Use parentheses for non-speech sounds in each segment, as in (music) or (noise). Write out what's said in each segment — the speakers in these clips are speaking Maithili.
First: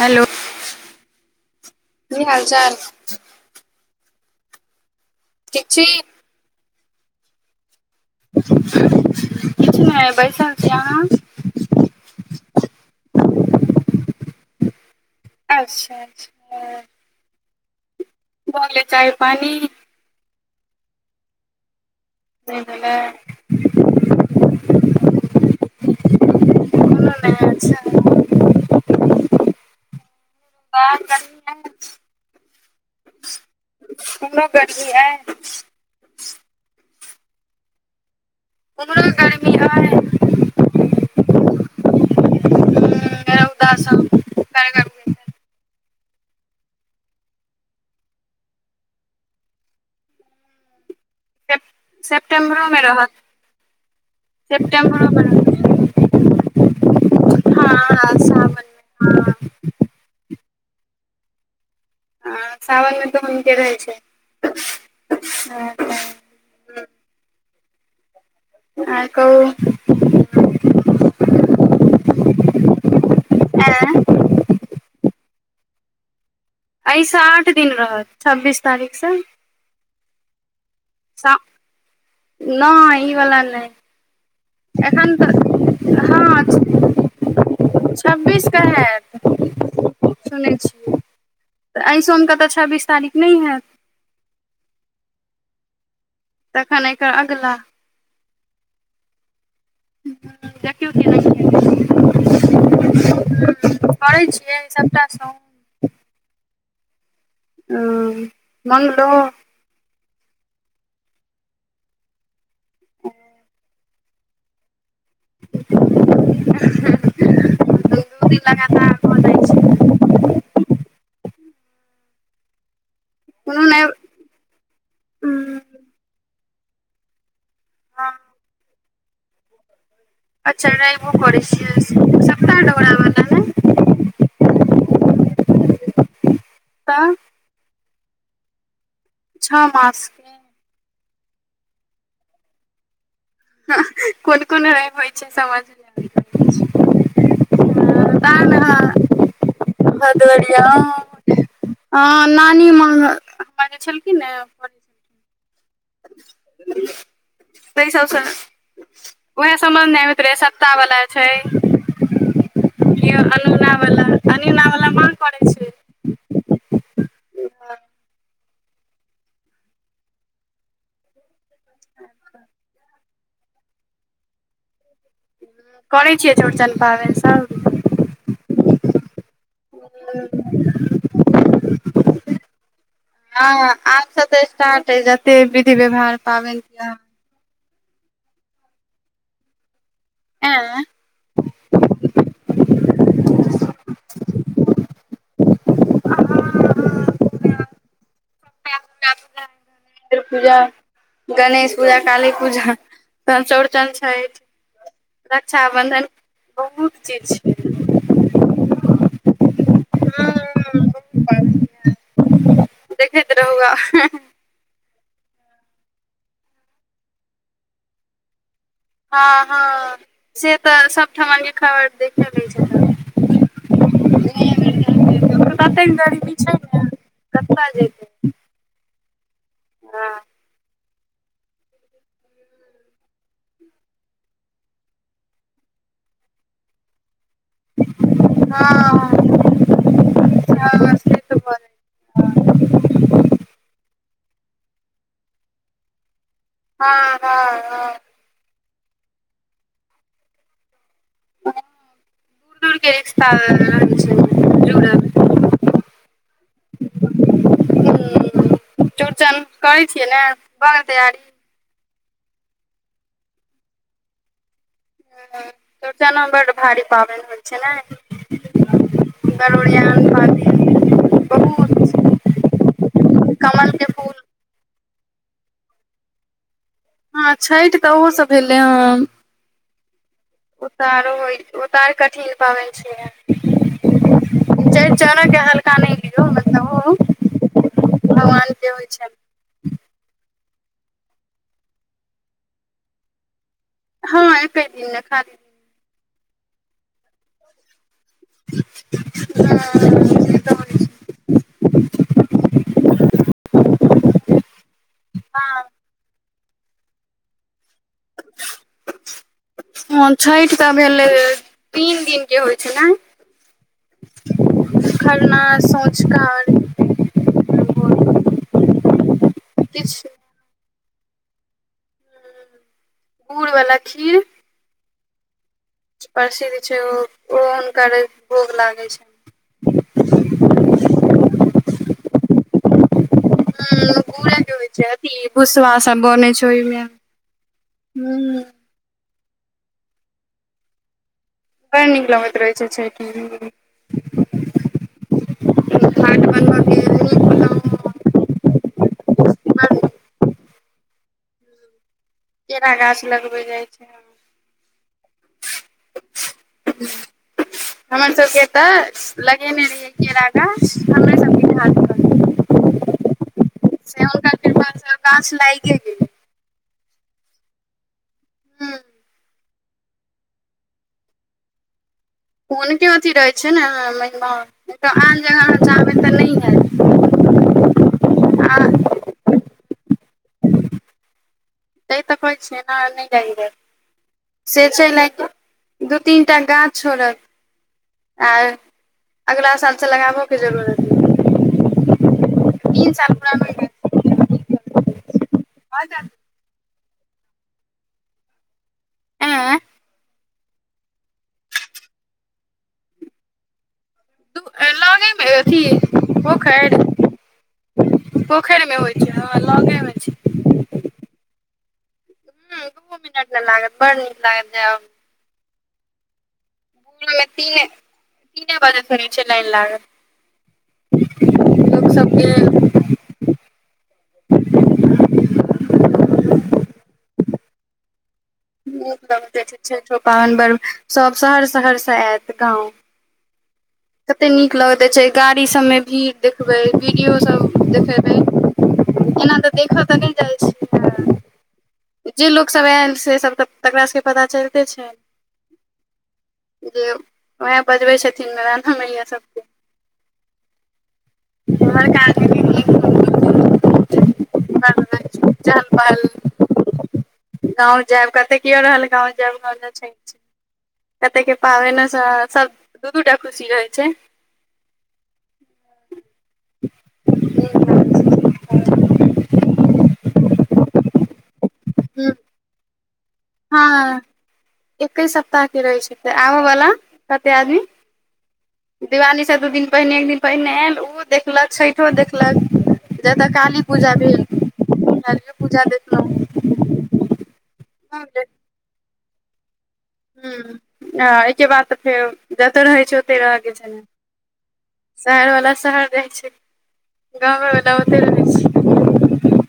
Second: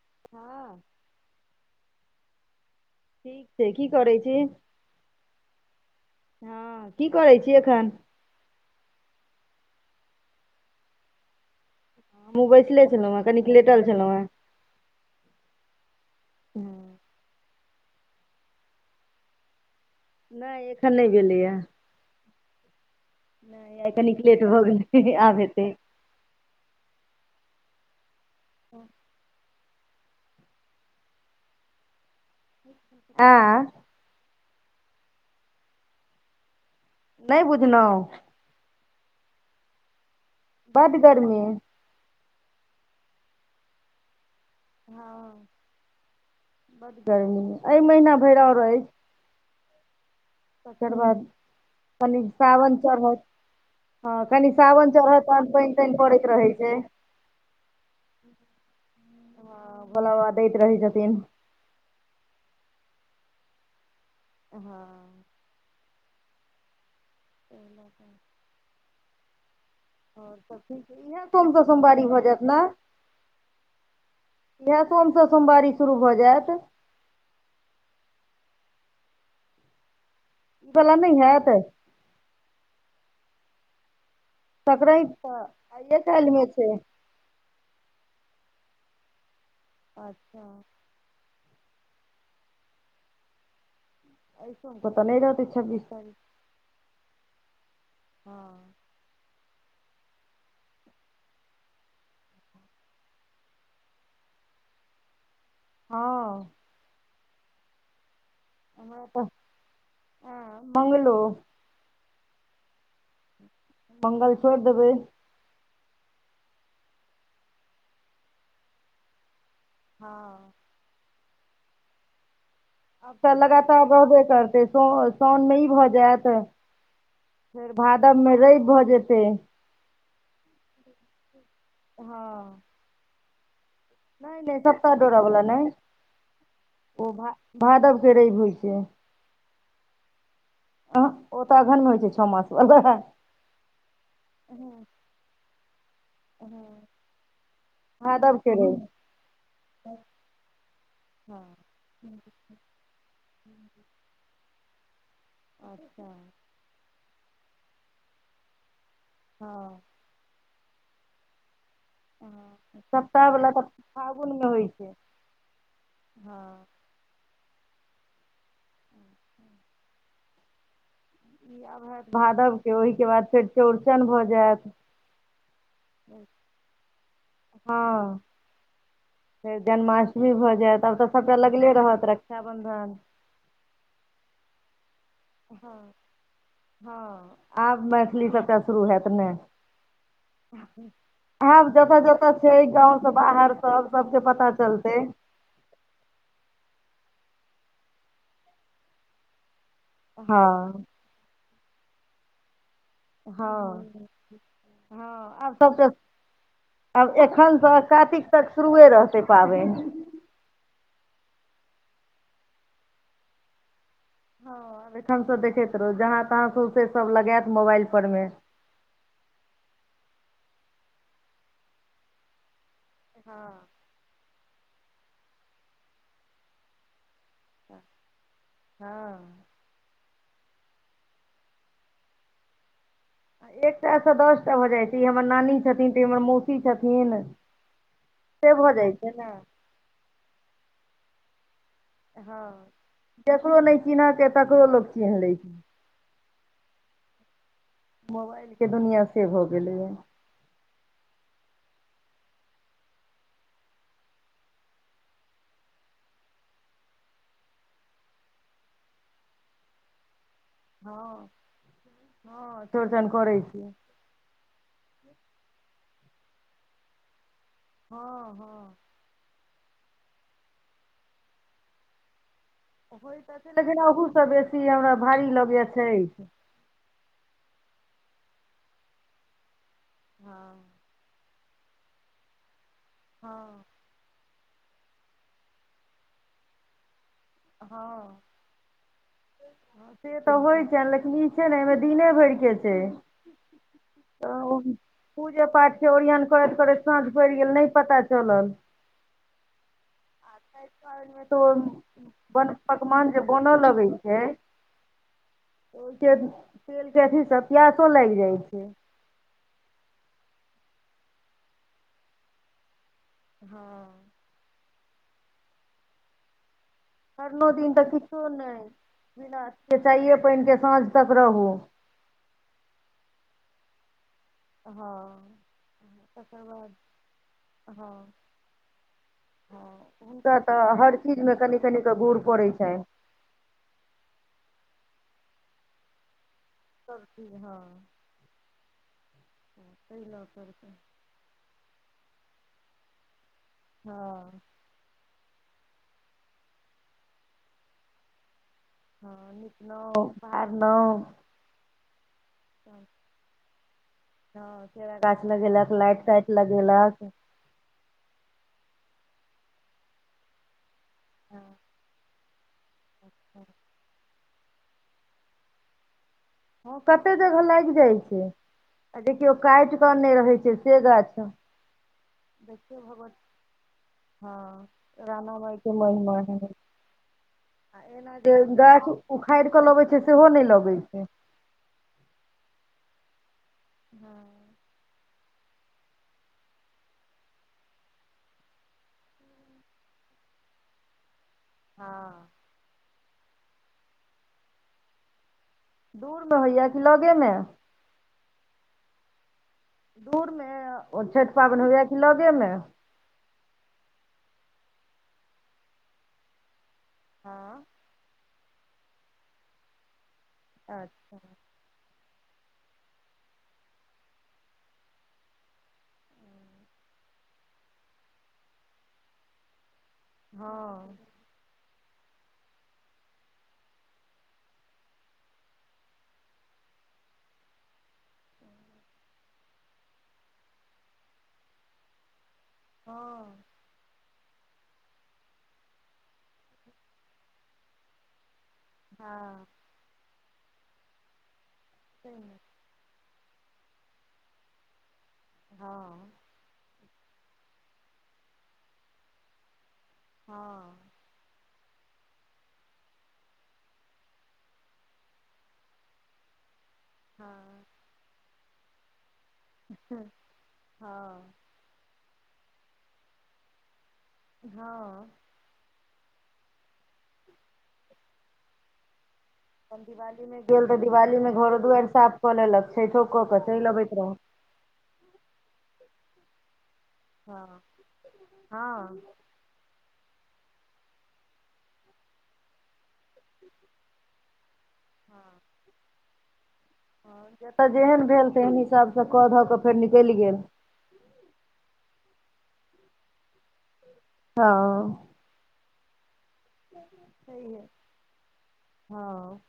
हेलो हँ कि हाल चाल। ठीक छैय की करै छी। ठीक छी। हँ की करै छी एखन। किछ नय बैसल छी। आहाँ। हमहूँ बैसले छलहु हैं कनिक लेटल छलहुँ हेँ। अच्छा -अच्छा। हँ, भऽ गेलैय चाई पानी? नही एखन नहि गेलैए, नैय भेलैय? नहि अखन निकले के भ गेल, अ जेते। हमरो हँ (unintelligible) बर कर (unintelligible) आ, हुनो गरमी ह? नै बुझल हु? उम्हरो (unintelligible) गरमी अइ। बड्ड गर्मी, रौदा सब कड़गर हँ बड गर्मी अइ महीना भरि रही, तकर बाद, सेप कनि सेप्टेम्बरो सावन मे रहत चढ़त ह कनि सावन सेप्टेम्बरो मे चढ़त रहै नै। फेन पड़ैत रहै छै, हँ हँ सावन हँ हँ भोला बाबा दैत रहै छथिन, आ सावन मे तऽ हुनके रहै हँ छै। ओ ल ह (unintelligible) और कहु? और सब ठीके इएह सोम सऽ सोमवारी भऽ जायत न? आँय इएह सोम सऽ सोमवारी शुरू भऽ जैत। अइ साठ दिन रहत छब्बीस तारीख सँ। ई बला ने हैत, नै ई वला नै संक्रैत तऽ आइये काइल मे छै। छब्बीस कऽ हैत अच्छा सुनै छियै, तऽ अइ सोम कऽ तऽ छब्बीस तारीख नै हैत, ऐ सोम क तऽ नै रहतै छब्बीस तारीख। तखन एकर अगला। हँ ते क (unintelligible) (unintelligible) करै छियै सबटा सोम हँ हँ हमरा तऽ हँ मंगलो, मंगल छोड़ि देबै, एक दू दिन लगा (unintelligible) हँ आब तऽ कोनो नहि लगातार रहबे करतै सो साउन मे ई भऽ जैत। फेर हँ भादव मे रैव भऽ जेतै। अच्छा रैवो करै छियै। हँ सप्ताह (inaudible) नै -नै सप्ताह डोरा बला नैय। ओ तऽ भा-भादव के रवि होइ छै। छह मासके। अ ओ तऽ अगहन मे होइ छै, छह मास बला। हँ कोन -कोन रैव होइ छै, समझ नै भादव आवैत रहय छै। (unintelligible) के रहे ह आ ने हद हँ हँ नानी माँ, हमरा जे छेलखिन ने। अच्छा! तै सबसँ उएह हँ समान मे प्रेषकता बाला छै। हँ, केओ सप्ताह बला तऽ अनुना वाला फागुनमे होइ अनुना वाला छै, माँ करै छै हँ। आब होयत भादव के, ओहिके बाद फेर चौड़चन भऽ जायत। करै छियै चौड़चन पाबनि हँ सभ। फेर जन्माष्टमी भऽ जायत, आब तऽ सभटा लगले रहत, रक्षाबन्धन। हँ आबसँ तऽ स्टार्ट अइ, जते विधि हँ व्यवहार, पाबनि तिहार। हँ आब मैथिली सबटा शुरू होयत ने, तिहार आब जतऽ जाउ जे सब छै गाँंव से बाहर सब, सबके पता चलतै। एं पूजा, हँ गणेश पूजा, काली पूजा, तहन चौरचन हँ छै। हँ आब सबटा रक्षाबन्धन बहुत आब चीज एखनसँ कातिक छै। तक शुरुए रहतै पाबनि। देखैत रहु आब। हँ, एखन से देखैत रहू जहाँ -तहाँ से सब लगायत मोबाइल पर मे। हँ -हँ से तऽ सबठमनके खबर देखे लै छियै। हँ। ओ कतेक ने गरीबी छै ने, कतऽ जेतै। हँ। ह। एकटा से दस टा भऽ जाइ छै, ई हमर नानी छथिन, तऽ ई हमर मौसी छथिन। से भऽ जाइ छै ने। हँ से तऽ बड़ हँ, जकरो नहि चिन्हत, तकरो लोक चिन्ह लै छै। हँ- हँ- हँ। मोबाइलके दुनिआँ से भऽ गेलैये। ओ दूर दूरके रिश्ता लगै छै। चौड़चन करै छियै ने? भ गेल तैयारी। हँ हँ चौड़चन करै छियै। ह त चौरचनो बड्ड भारी पाबनि होइ छै हँ हँ ने। बड़ बढ़ियाॅं भादब मे बहुत छै। (inaudible) होइ त छै लेकिन अहूसँ बेसी, हमरा भारी लगैये छैठ। हँ छठि तऽ ओहो से भेलै हँ। हँ। ओ त आरो ह, ओ त आरो कठिन पाबनि छै। हँ चौरचनो केहल्का नहि लियौ, मतलब हँ। भगवान के होइ छै से तऽ होय छैन लेकिन ई छै नै एमे दिने भर के छै। हँ त ओ एके दिन मे खाली पूजे पाठ के ओरियन करैत-करैत साँझ पड़ गेल नै पता चलल। हां ई तै छैठ पाबैन मे त ओ बन पकवान जे बना लगै छै ओय के तेल के अथी से प्यासो लाएग जाइ छै। हां छैठ तऽ भेलै तीन दिन के होय छै नै। हां। खरना, सोझका अर्घ खरनो दिन तऽ किछो नै बिना किछु चाये पैन के साँझ तक रहू। गुड़ वाला खीर हां। प्रसिद्ध छै ओ ओ हुनकर भोग लागै छै। हां हुनका तऽ हर चीज मे कनि-कनि क गूड़ पड़ै छैन। हुं गूड़े के होइ छै अथी भुसबा सब बनै छै। (unintelligible) में हुं। हां तै ल करके। बड़ नीक लगैत रहै छैठ में। हां। घाट बनबऽ के नीक बनाउ हां निपनौ, बहारलौ। केरा गाछ लगबै जाय छै हां। हां केरा गाछ लगैलक, लाइट-ताइट लगेलक। हमर सबके ऐतऽ लगेने रहिए केरा गाछ हमरे सबके घाट पर अच्छा। चाएर-पांचटा गाछ लागै गेलै। हां कते जगह लाएग जाइ छै। हूं। आ देखियौ काएट के अन्ने रहै छै से गाछ देखियौ हुनके अथी भगवती रहै छै नै मेहमा नै तऽ हँ आन राना जगह माइ के अहां (unintelligible) महिमा तऽ नै है हैत। ह आ एना जे गाछ उखाएड़ केऽ लगे छै सेहो नै लगै छै। तै तऽ कहै छियै ऐना नै लाएग जाए छै। हां। से छै लए कै दू तीनटा गाछ छोड़त आ अगला साल से लगाबो के जरूरत नै। हां। तीन साल पुरा मिल जाए दूर मे होय यै कि लगे मे? ऐं दूर मे ओ छैठ पाबैन होय यै कि लगै मे? दु अ लगे मे अ अथी पोखैर हां। पोखैर मे होय छै, हां लगै मे छै। अच्छा। हां दूवो मिनट नै लागत बड़ नीक लागत जाए आबै में। ओएमे तीने, तीने बजे स रहै छै लाइन लागल। हँ लोक सबके (unintelligible) नलब छ छे। छैठ पाबनि पर्व सब शहर शहर से आत गाँव हँ कते नीक लगैत रहै छै। गाड़ी सबमे भीड़ देखबै, वीडियो सब देखेबै। एना तऽ देखऽ तऽ नहि जाइ छै। जे लोक सभ आयल से सब तऽ तकरा सबके पता चलिते छै। हँ जे उएह बजबै छथिन रान्हा मैया सभके। हँ (unintelligible) हमर क (unintelligible) जान पहल हँ (inaudible) गाँव जायब कते के रहल गाँव जायब (unintelligible) क के पाबैनो सऽ, सब दू दूटा खुशी रहै छै। हँ नीक लगै हम दिवालीमे गेल रही, दिवालीमे घरो दुआरि छै साफ कऽ लेलक, छठिओ कऽ कऽ चलि अबैत रहौ। एकै सप्ताह के रहै छै, ते आबऽ बला, कते आदमी, दिवाली स दू दिन पहिने एक दिन पहिने आयल, उ ओ देखलक छइठो देखलक। जतऽ काली पूजा भेल, कालियो पूजा देखलहुँ। ह जतऽ जेहन भऽ भेल, तेहन हिसाबसँ कऽ धऽ कऽ फेर निकलि गेल ह्म ह एहिके बाद तऽ फेर जतय रहै छै ओतहि रहके छै ने। हँ। शहर बला शहर रहै छै। गाँवे बला ओते रहै छै। हँ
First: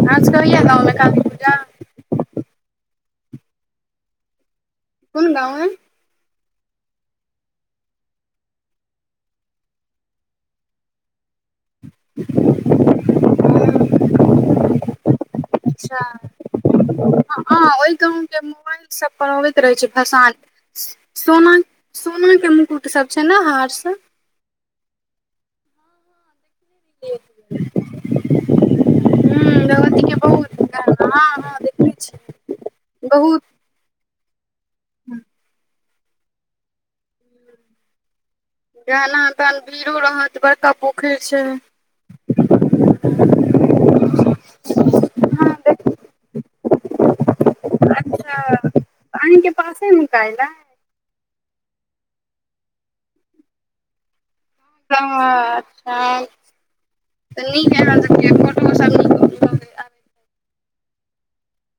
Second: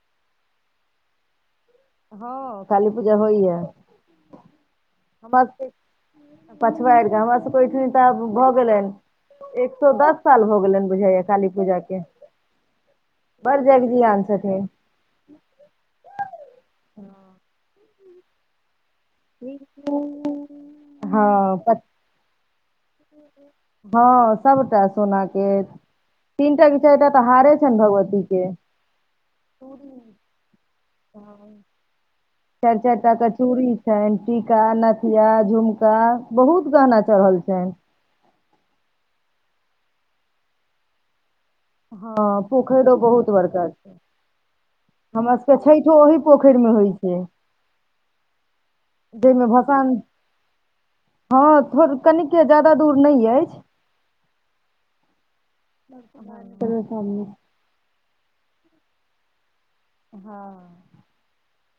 आहाँ सबके होइया गाँव में काली पूजा हँ काली पूजा होइय। कोन हमर गाँव अइ पछवाआरि गाम, हमरा सबके ओहिठिन तऽ आब भऽ गेलनि। एक सौ दस साल भ गेलाइन बुझाय य। काली पूजा के। बड जग जी आन छथिन्ह। अच्छा। हँ आ ओहि गाँव के मोबाइल सब पर अबैत रहै छै भसान। सोना हँ सोना के मुकुट सब छै ने? हार सब? हँ सबटा सोना के। तीनटा चाइर टा ह तऽ हारे छनि भगवती के। चूड़ी भगवती के बहुत गहना हँ हँ देखै छी चारि चारि टा क बहुत चूड़ी छैन, टीका नथिया झुमका त बहुत गहना चढ़ल छैन। जेन त तहन भीड़ो रहत बड़का पोखरि छै। हँ पोखरि त बहुत बड़का छै। हमर हँ सबके देख, छइठो ओहि पोखरि मे होइ छै। अच्छा अहींके जहिमे पासे भसान मे काइल अइ हँ थोड़, कनिके ज्यादा दूर नहि अछि। ह (unintelligible) (unintelligible) ब कर शामने। नीक आ आहाँ सबके, फोटो सब निक हँ।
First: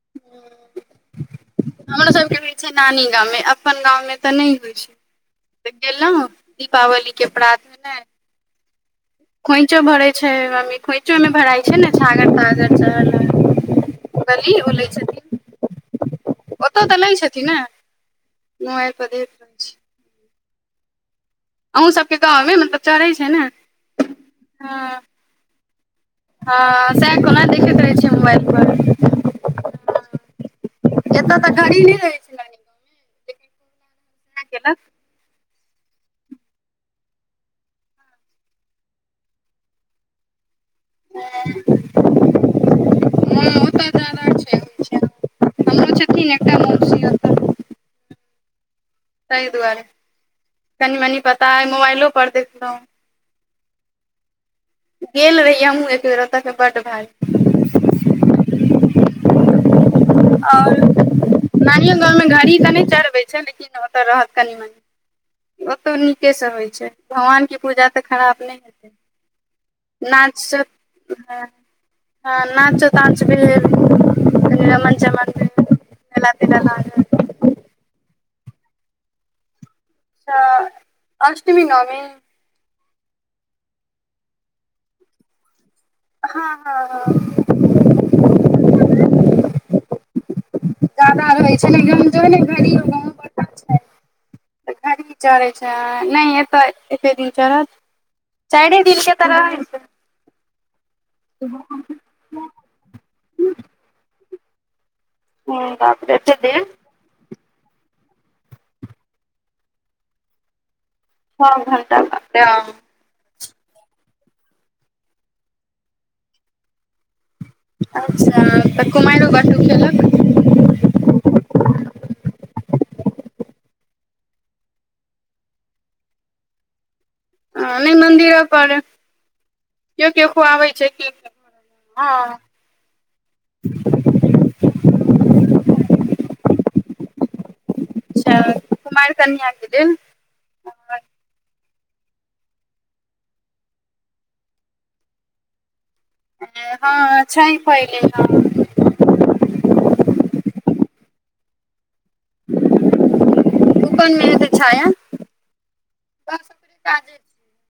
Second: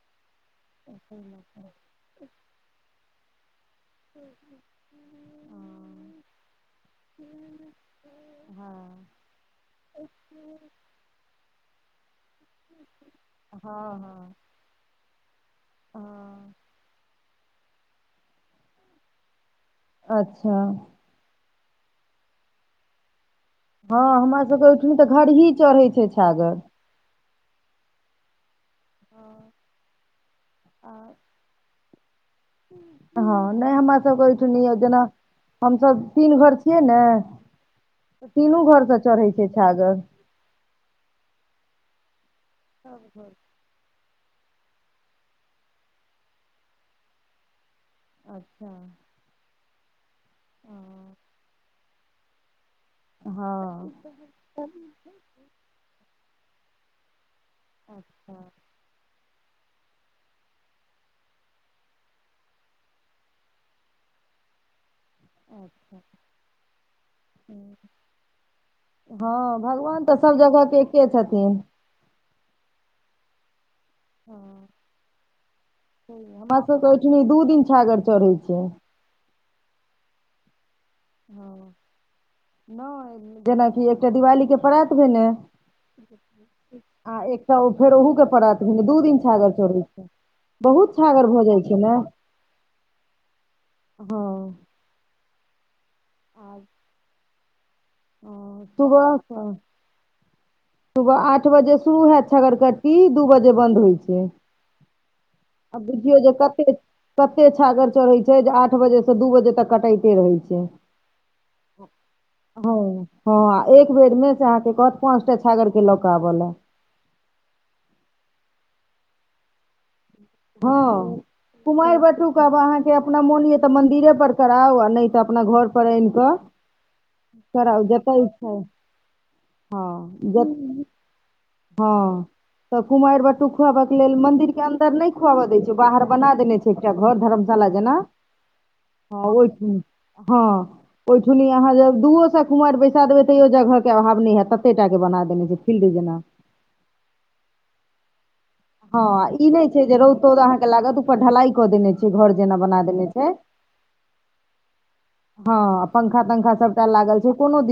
हू। ओहि लऽ कऽ हमरो सबके होए छै। नानी गाममे अपन गाँवमे तऽ नहि होइ छै। गेलऊ दीपावली के प्रात। खोंइछो भरे छै मम्मी खोंइछो में भराई छै ने छागर-तागर। चल हँ हँ गली ओ लै छथिन। ओतऽ तऽ लै छथिन ने मोबाइल बइ पर देत अच्छा। अहु सबके गाँवमे मतलब चढ़ै छै ने। हँ हमरा सबके ओहिठाम हँ तऽ घरही चढ़ै छै छागर। सेह कौन देखैत रहै छियै मोबाइल पर ह आ। एत तऽ गाड़ी नहि रहै छैलानी। हँ नहि हमा सब के ओइठनी ओ केलक जेना हमसब तीन घर छियै ने तीनू घरसँ चढ़ै छय। छागर। ह। सब घर सऽ। ओतऽ जादा छै होइ छै। हमरो छथिन एकटा मौसी अच्छा। तैय दुआरे कनी-मनी पता अए मोबाइलो पर देखलौ हँ। गेल रहियै हमहूँ एकबेर ओतऽ के बड्ड भाड़ी। अच्छा। और नानिय गाँवमे घरही तऽ नहि चढ़बै छै लेकिन ओतऽ रहत कनि-मनी। ओतउ नीकेसँ होइत छै भगवानके पूजा तऽ खराब नहि हैत हँ भगवान तऽ सब जगहके एके हँ छथिन। हँ नाचो ताच भैल कनि रमन-चमन भैल मेला-तेला लागल। नहि दू दिन। छागर चढ़ै छैय। अच्छा अष्टमी नौमी। नहि जेना की एकटा दिवालीके प्रात भेने। हँ हँ आ हँ एकटा ओ फेर ओहू के पड़ात भेने दू दिन छागर चोरहय छै बहुत छागर जादा भऽ रहै जाइ छै ने गाम जो घड़ी गाँव बड़का छै हँ। तऽ घड़ी चढ़ै छै नहि एत एके दिन चढ़त हँ, चारे दिन सुबह के तऽ रहै छै। सुबह आठ बजे शुरू हेत छगरकट्टी दू बजे बन्द होइ छै। आब बाप रे बुझियौ जे एते कते देर कते छागर चढ़ैत छै जे आठ बजेसँ दू बजे तक कटाइते रहै छै। छः घंटा (unintelligible) ह हँं आ एक बेड़ मे से अहाँ के कहत पांचटा छागर के लऽ कऽ आब ले अच्छा तऽ कुमायरो बाटूक खैलक। हँ कुमारि बटूक आब अहाँके अपना मोन यऽ तऽ मंन्दिरे पर कराउ आ नहि तऽ अपना घर पर आनि कऽ ह कराउ नहि जतऽ मन्दिरो इच्छा पर हँ कियो-कियो ज खुआबई छै कियो- हँ तऽ कुमारि बटूक खुआबऽ के लेल, मंदिर के अन्दर नहि खुआबऽ दै छै, बाहर बना देने छै एकटा घर धरम शाला जेना अच्छा कुमारि हँ कन्या ओहिठ के लेल हँ। ओहिठुनी अहाँ जब दूओ स कुमारि बैसा देबै, तैयो जगह के अभाव नहि हैत तत्ते टा के बना देने छै फील्ड जेना हँ-हँ छै पहिल हँ हँ ई नहि छै जे रौंद-तौंद अहाँ के लागत ऊपर ढलाई कऽ देने छै घर जेना बना देने छै। दुकान मे हेतै छाया हँ बस पंखा-तंखा ओकरे सबटा काजे लागल छै कोनो दि